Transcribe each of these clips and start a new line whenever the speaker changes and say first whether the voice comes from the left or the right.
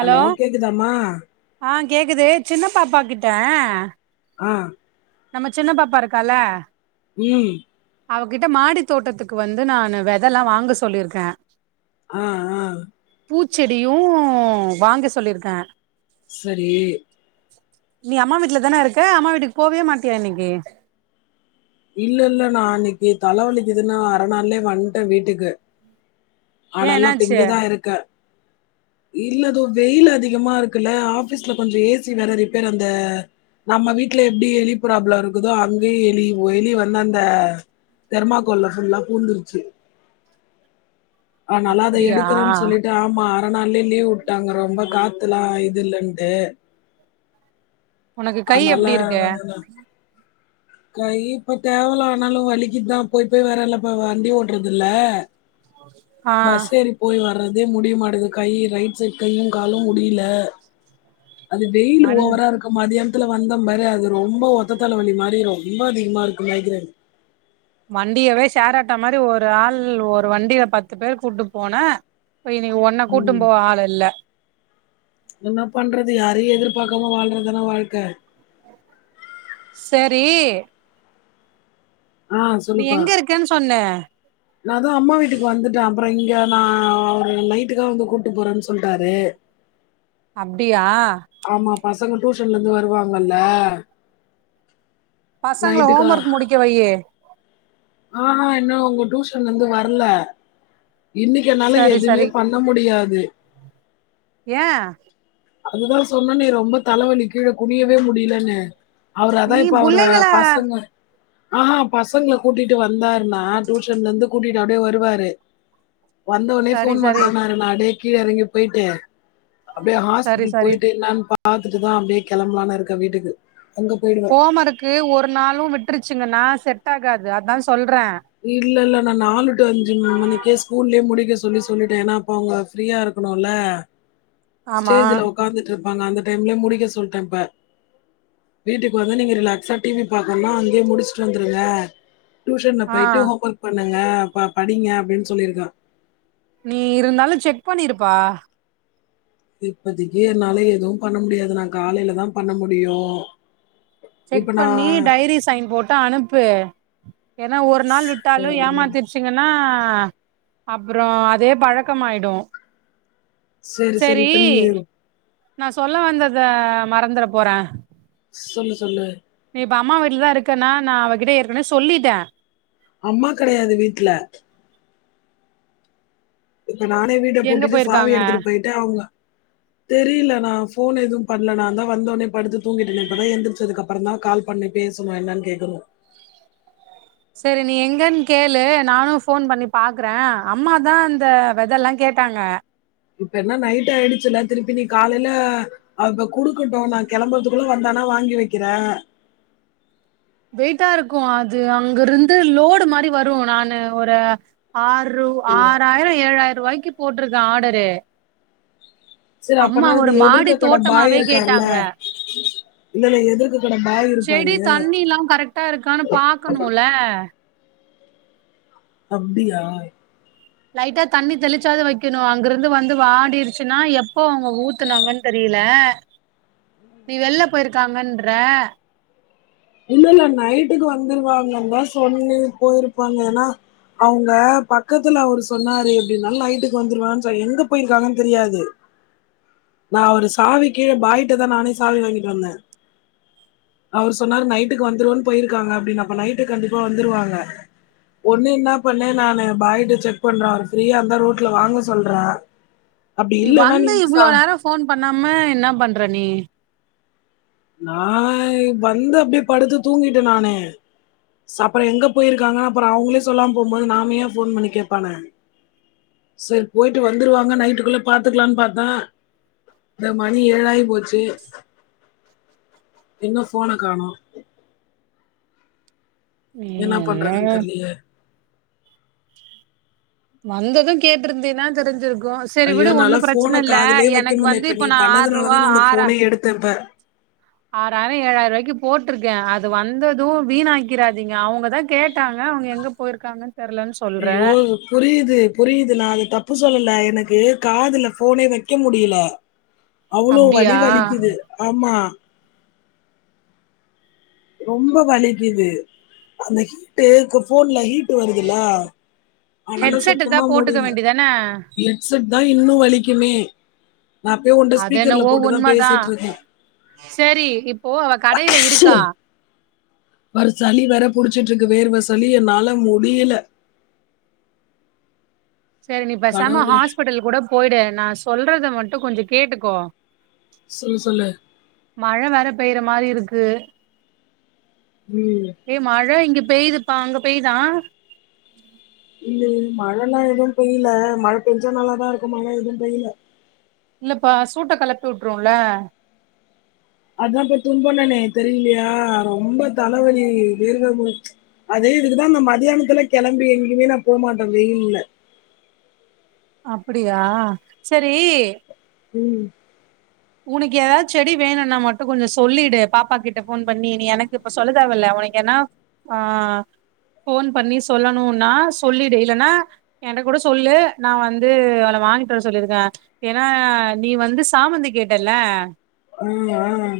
left: Hello கேக்குதமா
right: ஆ கேக்குது சின்ன பாப்பா கிட்ட
left: ஆஹ்
right: நம்ம சின்ன பாப்பா இருக்கால
left: உம்
right: அவகிட்ட மாடி தோட்டத்துக்கு வந்து நான் வெதல்லாம் வாங்க சொல்லியிருக்கேன்
left: ஆ ஆ
right: பூச்செடியும் வாங்க சொல்லியிருக்கேன்
left: செரி
right: நீ அம்மா வீட்டுல தானே இருக்க அம்மா வீட்டுக்கு போவியா மாட்டியா இன்னைக்கி
left: இல்ல இல்ல நான இன்னக்கி தலவலிக்குதுன்னு அரநாள்ளே வந்துட்டேன் வீட்டுக்கு ஆ
right: ஏ
left: நல்லா
right: என்னாச்சு
left: திங்கதான் இருக்கேன் இல்லதோ வெயில் அதிகமா இருக்குல்ல ஆபீஸ்ல கொஞ்சம் ஏசி வேற ரிப்பர் அந்த நம்ம வீட்டுல எப்டி எலி ப்ராப்ளம் இருக்குதோ அங்கேயே எலி வெளிய வந்து அந்த தெர்மாக்கோல்ல ஃபுல்லா பூந்துருச்சு ஆனல்லா அத
right: அப்டியா
left: எடுக்கறேன்னு சொல்லிட்டு ஆமா அரநாளே லீவு விட்டாங்க ரொம்ப காத்துலாம் இல்லண்டு
right: உனக்கு கை எப்டி இருக்கு
left: கை இப்ப தேவல ஆனாலும் வலிக்குதான் போயி போய் வரலப்ப வண்டி ஓடுறதுல
right: ஆ
left: பஸ் ஏரி போய்வா அதே முடியுமாடுது கை ரைட் சைட் கையும் காலும் முடியல அது வெயில்
right: வண்
left: ஓவரா இருக்கும் மதியான த்துல வந்ததேன் பாரு அது ரொம்ப ஒத்த தலை வலி மாரி ரொம்ப அதிகமா இருக்கு மைக்ரேன்
right: வண்டியவே ஷேர்ராட்டோ மாரி ஒரு ஆள் ஒரு வண்டியில பத்து பேரு கூட்டு போனே இப்ப இன்னக்கி ஒன்ன கூட்டும்
left: ம்
right: போ ஆளுல்ல
left: பாக்காம வாழ்றதானா வாழ்க்கை
right: செரி
left: ஆஹ் சொல்லுப்பா
right: இருக்கன்னு சொன்ன
left: ந தான் அம்மா வீட்டுக்கு வந்துட்டேன் அப்பறம் இங்க நான அவர் நைட்டுக்காக வந்து கூப்பட்டு போறேன்னு சொல்ட்டாரு
right: அப்டியா
left: ஆமாப்பாஸ் பசங்க டியூஷன்ல இருந்து வருவாங்கல்ல
right: பசங்கள ஹோம் ஒர்க் முடிக்க வையி
left: ஆஹ்ஹா இன்னும் உங்க டியூஷன்லந்து வரல இன்னைக்குனால
right: சரி
left: எதுவுமே பண்ண முடியாது
right: ஏன்
left: அதுதான் சொன்ன நீ ரொம்ப தலவலி கீழ குனியவே முடியலன்னு அவரு
right: நீ
left: அதான் இப்ப அவரு
right: புள்ளைங்கள
left: பசங்க ஆஹா பசங்கள கூட்டிட்டு வந்தாருனா டியூஷன்ல இருந்து கூட்டிட்டு அப்டியே வருவாரு வந்த உடனே
right: சரி
left: போன்
right: சரி
left: பண்றேனாரு நா அடே கீழ இறங்கி போய்ட்டு அப்டியே ஹாஸ்
right: சரி சரி
left: போய்ட்டு என்னான் பாத்துட்டுதான் அப்படியே கிளம்பலான்னு இருக்கேன் வீட்டுக்கு அங்க போயிடுவேன்
right: போம இருக்கு ஒரு நாளும் விட்டுருச்சுங்கண்ணா சரி செட்டாகாது அதான் சொல்
left: இல்லல்ல நா நாலு அஞ்சு மனிக்கே ஸ்கூல்லலே முடிக்க சொல்லி சொல்லிட்டேன் ஏன்னா அப்ப அவங்க ஃப்ரீயா இருக்கணுல
right: ஆமா
left: ஸ்டேஜ்ல உக்காந்துட்டு இருந்த அந்த டைம் முடிக்க சொல்டே இப்ப வீட்டுக்கு வந்து நீங்க ரிலாக்சா டிவி பாக்கன்னா முடிச்சுட்டு வந்துருங்க டியூஷன்
right: ஆ
left: போயிட்டு ஹோம் ஒர்க் பண்ணுங்க பா படிங்க அப்படின்னு சொல்லிருக்கான்
right: நீ இருந்தாலும் செக் பண்ணிருப்பா
left: இப்பதைக்கு என்னால எதுவும் பண்ண முடியாது நான் காலையில தான் பண்ண முடியும்
right: செக்
left: இப்ப
right: பண்ணி
left: நான்
right: டைரி சைன் போட்டு அனுப்பு ஏன்னா ஒரு நாள் விட்டாலும்
left: ம்
right: ஏமாத்திருச்சுங்கன்னா ஆஹ் அப்புறம் அதே பழக்கமாயிடும்
left: செரி செரி இப்ப நீ
right: நான் சொல்ல வந்தத மறந்தற போறே
left: சொல்லு சொல்லு
right: நீ இப்ப அம்மா வீட்டுலதான் இருக்கன்னா நான் அவகிட்ட ஏற்கனவே சொல்லிட்டேன்
left: அம்மா கெடையாது வீட்ல இப்ப நானே வீட்ட
right: எங்க
left: பூட்டிட்டு சாவி
right: போயிருக்காங்க
left: எடுத்துட்டு போயிட்டு அவுங்க தெரில நான் போன் எதுவும் பண்ணல நான்ந்தான் வந்தோனோ படுத்து தூங்கிட்டேனே இப்பதான் எந்திரிச்சதுக்கு அப்புறம் தான் கால் பண்ணி பேசணும் என்னன்னு கேக்கனு
right: சரி நீ எங்கன்னு கேளு நானும் போன் பண்ணி பாக்குறேன் அம்மாதான் இந்த வெதலாம் கேட்டாங்க
left: இப்ப என்னா நைட் ஆயிடுச்சுல்ல திருப்பி நீ காலைல இப்ப குடுக்கட்டும் நான் கிளம்புறதுக்குள்ள வந்தானா வாங்கி வக்கிறேன்
right: வெயிடா இருக்கும் அது அங்க இருந்து லோடு மாதிரி வரும் நானு ஒரு ஆறு ரூ ஆறாயிரம் ஏழாயிரம் ரூவாய்க் இங்கு போட்ருக்கேன் ஆடரு
left: சரி அப்பனா அந்த எதிர்க்க கட பாய்
right: தோட்டமாவே
left: இருக்கார்ல
right: கேட்டாங்க
left: இல்ல எதிர்க கட பாய் இருப்பாரு
right: தண்ணில்லாம் கரெக்டா இருக்கான்னு பாக்கணுல
left: அப்டியா
right: லைட்டா தண்ணி தெளிச்சாது வைக்கணும் அங்க இருந்து வந்து வாடிருச்சுன்னா எப்போ அவங்க ஊத்துனாங்கன்னு தெரியல நீ வெள்ல போயிருக்காங்கன்ற
left: இல்லல்ல நைட்டுக்கு வந்துருவாங்க தான் சொன்னி போயிருப்பாங்க ஏன்னா அவங்க பக்கத்துல அவரு சொன்னாரு எப்படின்னால நைட்டுக்கு வந்துருவாங்கன்னு சொ எங்க போயிருக்காங்கன்னு தெரியாது நான் அவரு சாவி கீழே பாயிட்டதான் நானே சாவி வாங்கிட்டு வந்தேன் அவரு சொன்னாரு நைட்டுக்கு வந்துருவன்னு போயிருக்காங்க அப்படின்னு நைட்டு கண்டிப்பா வந்துருவாங்க ஒண்ணு என்னா பண்ணு நான் பாய்ட்ட செக் பண்றேன் அவ பிரியா அந்த ரோட்ல வாங்க சொல்றேன் அப்டி
right: நீ
left: இல்லன்னா
right: வந்து இவ்வளோ
left: சா
right: நேரம் போன் பண்ணாம என்ன பண்ற நீ
left: நா வந்து அப்படியே படுத்து தூங்கிட்டேன் நானு சப்புறம் எங்க போயிருக்காங்கன்னு அப்புறம் அவங்களே சொல்லாம போகும்போது நாமயே போன் பண்ணி கேடப்பானே சரி போயிட்டு வந்துருவாங்க நைட்டுக்குள்ள பாத்துக்கலான்னு பாார்த்தேன் இந்த மணி ஏழாயி போச்சு என்னும் போன காணோ
right: நீ
left: என்ன பண்றதுன்னு
right: என்னங்க
left: தெரியலையே
right: வந்ததும் கேட்டிருந்தீன்னா தெரிஞ்சுரு
left: ஐயோ நல்லா போனை காதுலயே வைக்க
right: எனக்கு
left: முல
right: வந்து
left: இப்ப நீ
right: நா
left: பண்ணதுனால
right: ஆர்ரூவா
left: தான் நான்ந்த போனே எடுத்தன்ப்ப
right: ஆறாயிரம் ஏழாயிரம் ரூபாய்க்கு போட்டிருக்கேன் அது வந்ததும் வீணாக்கிறாதீங்க அவங்கதான் கேட்டாங்க அவங்க எங்க போயிருக்காங்கன்னு தெர்லன்னு சொல்றே
left: ஐயோ புரியுது புரியுது நா அது தப் தப்பு சொல்லல எனக்கு காதுல போனே வைக்க முடியல அவ்ளோ
right: அப்டியா
left: வலி வலிக்குது ஆமா ரொம்ப வலிக்குது அந்த ஹீட் இருக்கு போன்ல ஹீட் ட் வருதுலா ஆனால
right: ஹெட்செட் தா
left: சுத்தமா
right: போட்டுக்க
left: முடியல
right: வேண்டிதான
left: ஹெட் செட் தான் இன்னும் வலிக்குமே நான் அப்பயே உன்ட்ட
right: அதன
left: ஸ்பீக்கர்ல
right: ஓ
left: போட்டு தான்
right: உண்மைதான்
left: பேசிட்டு
right: சேரி இப்போ அவ கடையில இருக்கா
left: பாரு சளி வேற புடிச்சிட்டு இருக்கு வேறுவ சளி என்னால முடியல
right: சேரி நீப்ப சாம
left: கடவுளே
right: ஹாஸ்பிட்டல் கூட போயிடு நா சொல்றத மட் கொஞ்ச கேட்டுக்கோ
left: சொல்லு சொல்லு
right: மழ வேற போயிர மாரி இருக்கு
left: ம்.
right: ஏ மழ இங்க பெய்யுதுபா அங்க பெயுதா
left: இல்ல இல் மழல்லா எதுவும் பெய்யல மழ பெஞ்ச நாலாதான் இருக்கும் மழ எதுவும் பெய்ல
right: இல்லப்பா சூட்டை கிலப்பி விட்டுரும்ல
left: அதான் இப்ப துன்பம்னானே தெரியலையா ரொம்ப த வலி வேர்வ [inaudible] அதே இதுதான் நா மத்தியானத்துல கிளம்பி எங்கயுமே நா போகமாட்டே வெயில்ல
right: அப்படியா சேரி
left: உம்
right: உனக்கு ஏதாவது செடி வேணும்னா மட்டும் கொஞ்சம் சொல்லிடு பாப்பா கிட்ட போன் பண்ணி நீ எனக்கு இப்ப சொல்லதவல உனக்கு ஏனா ஆ போன் பண்ணி சொல்லணும்னா சொல்லிடு இல்ன்னா என கூட சொல்லு நா வந்து அவளை வாங்கிட்டு வர சொல்லியிருக்கேன் ஏன்னா நீ வந்து சாமந்தி கேட் ட்டாயில்ல
left: உம் அஹ்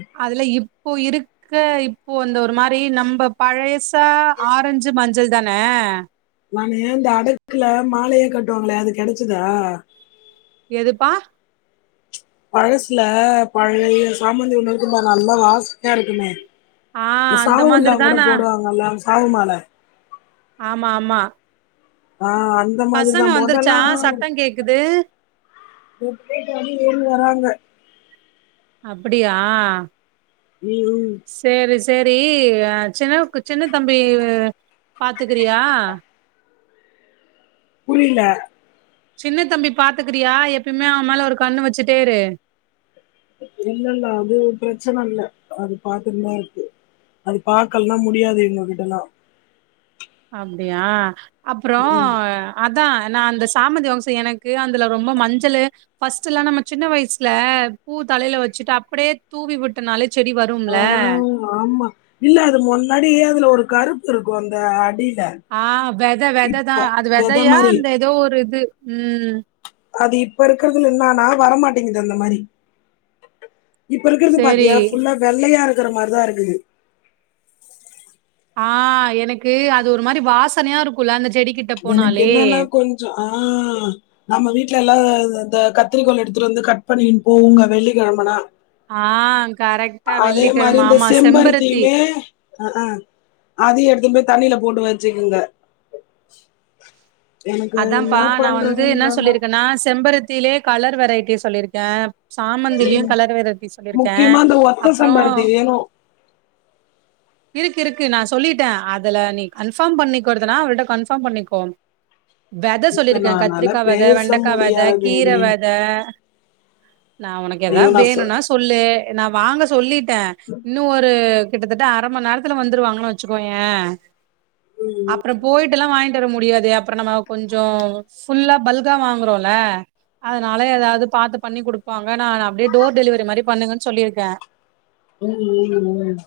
right: இப்போ இருக்க இப்போ அந்த ஒரு மாரி நம்ம பழசா ஆரஞ்சு மஞ்சள் தானே
left: நானே இந்த அடுக்குல மாலையா கட்டுவாங்களோ அது கிடைச்சதா
right: எதுப்பா
left: பழசுல பழைய சாமந்திஒன்னு இருக்குமே நல்லா வாசனயா இருக்குமே
right: ஆ
left: இந்த
right: அந்த மாதிரி
left: சவுல்லாம் கூட
right: தானா
left: போடுவாங்க எல்லா சாவுமால
right: ஆமா ஆமா
left: ஆஹ் அந்த மாதிரி
right: பசங்க
left: தான்
right: வந்துருச்சா
left: மொதல்லாம்
right: சத்தோ கேக்குது
left: உம் அந்த மாரி ஏறி வராங்க
right: அப்டியா
left: உம் உம்
right: சேரி சேரி சின்னவுக்கு சின்ன தம்பி பாத்துக்கிறியா
left: புரில
right: சின்ன தம்பி பாத்துக்றியா எப்பயுமே அவன் மேல ஒரு கண்ணு வச்சுட்டே இரு
left: இல்ல இல்ல ஒன்னும் பிரச்சனை இல்ல அது பாத்துட்டுத்தான் இருக்கு அது பாக்கலனா முடியாது இவுங்ககிட்டலாம்
right: அப்டியா அப்புறம்
left: ம்.
right: அ து தான் நான் அந்த சாமந்தி வாசம் எனக்கு அதுல ரொம்ப மஞ்சள் ஃபர்ஸ்ட் எல்லாம் நம்ம சின்ன வயசுல பூ தலையில வச்சுட்டு அப்படியே தூவி விட்டனாலே செடி வரும்ல
left: ஆஹ் ஆமா இல்ல அது முன்னாடியே அதுல ஒரு கருப்பு இருக்கும் அந்த அடி
right: ஆஹ் வெதை வெதைதான் அது
left: வெத
right: வெதையா
left: மாரி.
right: அந்த ஏதோ ஒரு இது உம்
left: அது இப்ப இருக்கிறதுல என்னானா வரமாட்டேங்குது அந்த மாரி இப்ப இருக்கது
right: சேரி
left: பாத்தியா புல்லா வெள்ளையா இரு க்குற மாரி தான் இருக்குது
right: ஆஹ் எனக்கு அது ஒரு மாரி வாசனையா இருக்கும்ல அந்த செடி கிட்ட
left: எனக்கு
right: போனாலே
left: என்னன்னா கொஞ்சம் ஆஹ் நம்ம வீட்டுல எல்லாம் அ ந்த கத்திரிக்கோல் எடுத்துட்டு வந்து கட் பண்ணிவைப்போம் வெள்ளிக்கெழமனா
right: ஆ கரெக்டா
left: அதே மாரி
right: வெள்ளிக்கிழம
left: இந்த
right: ஆமா செம்பருத்தி
left: செம்பருத்தியுமே ஆஹ்ஹ அதை எடுத்துனு போய் தண்ணியில போட்டு வச்சுக்குங்க [inaudible] என்ன
right: அதான்ப்பா நான் வந்து என்ன
left: பண்றதுன்றாங்க.
right: சொல்லிருக்கேன்னா செம்பருத் திலே கலர் வெரைட்டி சொல்லிருக்கேன் சாமந்திலும் கலர் வெரைட்டி சொல்லியிருக்கேன்
left: முக்கியமா இந்த ஒத்த
right: அப்புறம்
left: செம்பருத்தி வேணும்.
right: இருக்கு இருக்கு நான் சொல்லிட்டேன் அதுல நீ கன்ஃபார்ம் பண்ணிக்கொறதுனா அவள்ட கன்ஃபார்ம் பண்ணிக்கோ வெத
left: இப்ப
right: சொல்லியிருக்கேன்
left: நானால
right: கத்திரிக்காய் வெத
left: பேச
right: வெண்டைக்காய் வெத கீரை
left: முடியாதேனே!
right: வெத நான் உனக்கு
left: ஐயோ!
right: ஏதாவது
left: நான் சொ
right: வேணும்னா சொல்லு நான் வாங்க சொல்லிட் டேன் இன்னும் ஒரு கிட்டத்தட்ட ஆ அரைமணி நேரத்துல வந்துருவாங்கன்னு வச்சுக்கோயேன் அப்புறம் போயிட்டு எல்லாம் வாங்க் முடியாது அப்புறம் நம்ம கொஞ்சம் ஃபுல்லா பல்கா வாங்குறோல அதனால ஏதாவது பாத்து பண்ணி குடுப்பாங்க நான் அப்படியே டோர் டெலிவரி மாரி பண்ணுங்கன்னு சொல்லிருக்கேன்
left: உம் உம் உம்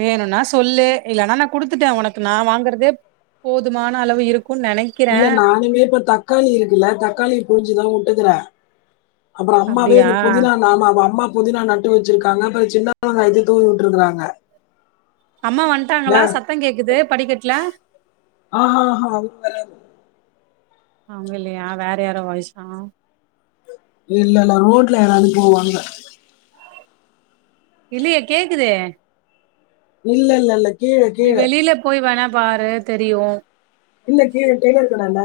right: வேணும்னா சொல்லு இல்லனா நான் குடுத்துட்டேன் உனக்கு நான் வாங்கறதே போதுமான அளவு இருக்
left: இல்ல நானுமே இப்ப தக்காளி இருக்குல்ல தக்காளி புளிஞ்சுதான் வுட்டுக்கறே அப்பறம் அம்மாவே
right: அப்படியா
left: இந்த புதினா நாம அம்மா புதினா நட்டு வச்சிருக்காங்க அப்ப சின்ன வெங்காயத்த தூவி விட்டுருக் காங்க
right: அம்மா வன்டாங்களா சத்தம் கேக்குது படிக்கட்டுல
left: ஆஹா ஆஹா
right: அவங்க இல்லையா வேற யாரோ வாய்ஸ
left: இல்ல இல்ல ரோடல யாராவது போவாங்க
right: இல்லையே கேக்குதே
left: இல்ல இல்ல இல்ல கீழே
right: நீ
left: கீழே
right: வெளியில போய் வேணா பாரு தெரியும்
left: இல்ல கீழ டெய்லர் கட ல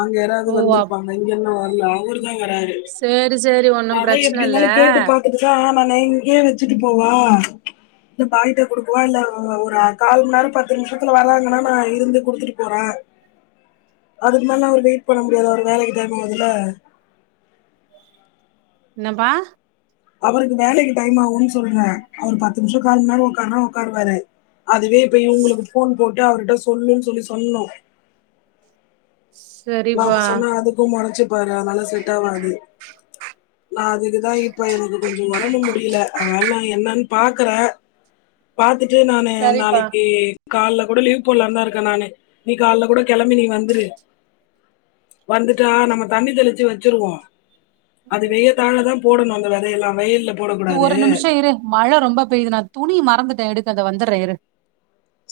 left: அங்க யாராவது
right: ஓ அப்
left: வந்திருப்பாங்க இங்க அந்த அவரு வராரு
right: சேரி சேரி ஒன்னும்
left: அதான்
right: பிரச்சன
left: எப்டி
right: இல்ல
left: இருந்தாலும் கேட்டு பார்த்துட்டு தான் நானு இங்கே வச்சுட்டு போவா ஆஹ் இ பாயிட்ட குடுக்குவா இல்ல ஒரு கால் மணி நேரம் பத்து நிமிஷத்துல வராங்கன்னா நான் இருந்து குடுத்துட்டு போறேன் அதுக்கு மேல அவரு வெயிட் பண்ண முடியாது அவ வேலைக்கி டைம் ஆகுதுல
right: என்னபா
left: அவருக்கு வேலைக்கு டைம் ஆகும்ன்னு சொல்றேன் அவரு பத்து நிமிஷம் கால் முன்னாடி உட்காருனா உட்காருவாரு அதுவே இப உங்களுக்கு போன் போட் அவர்கிட்ட சொல்லுன்னு சொல்லி சொன்னோம்
right: ஷ்
left: நாம சொன்னா அதுக்கும் முறைச்சி போரா அதுனால உட்டவா டி நான் அதுக்குதான் இப்ப எனக்கு கொஞ்சம் உடம்பு மு டியல ஆனால நா என்னன் பாக்குற பாத்துட் டு நானு
right: சரிப்பா
left: நாளைக்கு கால கூட லீவ் போடலாம்ந்தான் இருக்கன் நானு நீ கால கூட கிளம்பி நீ வந்துரு வந்துட்டா நம்ம தண்ணி தெளிச்சு வச்சிருவோம் அது வெய தால தான் போடணும் அந்த விதையெல்லாம் வெயில
right: இது ஒரு நிமிஷம் இரு மழை ரொம்ப பெயுது நான் துணி மறந்துட் எடுக்கத வந்துடுறே இரு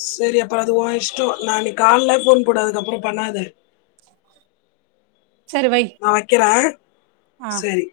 left: சரி அப்பறம் அது உன் இஷ்டம் நான் இன்னைக்கு கால்ல போன் போடு அதுக்கப்பறம் பண்ணாத
right: சரி வை
left: நான் வைக்கிறே
right: ஆ
left: சேரி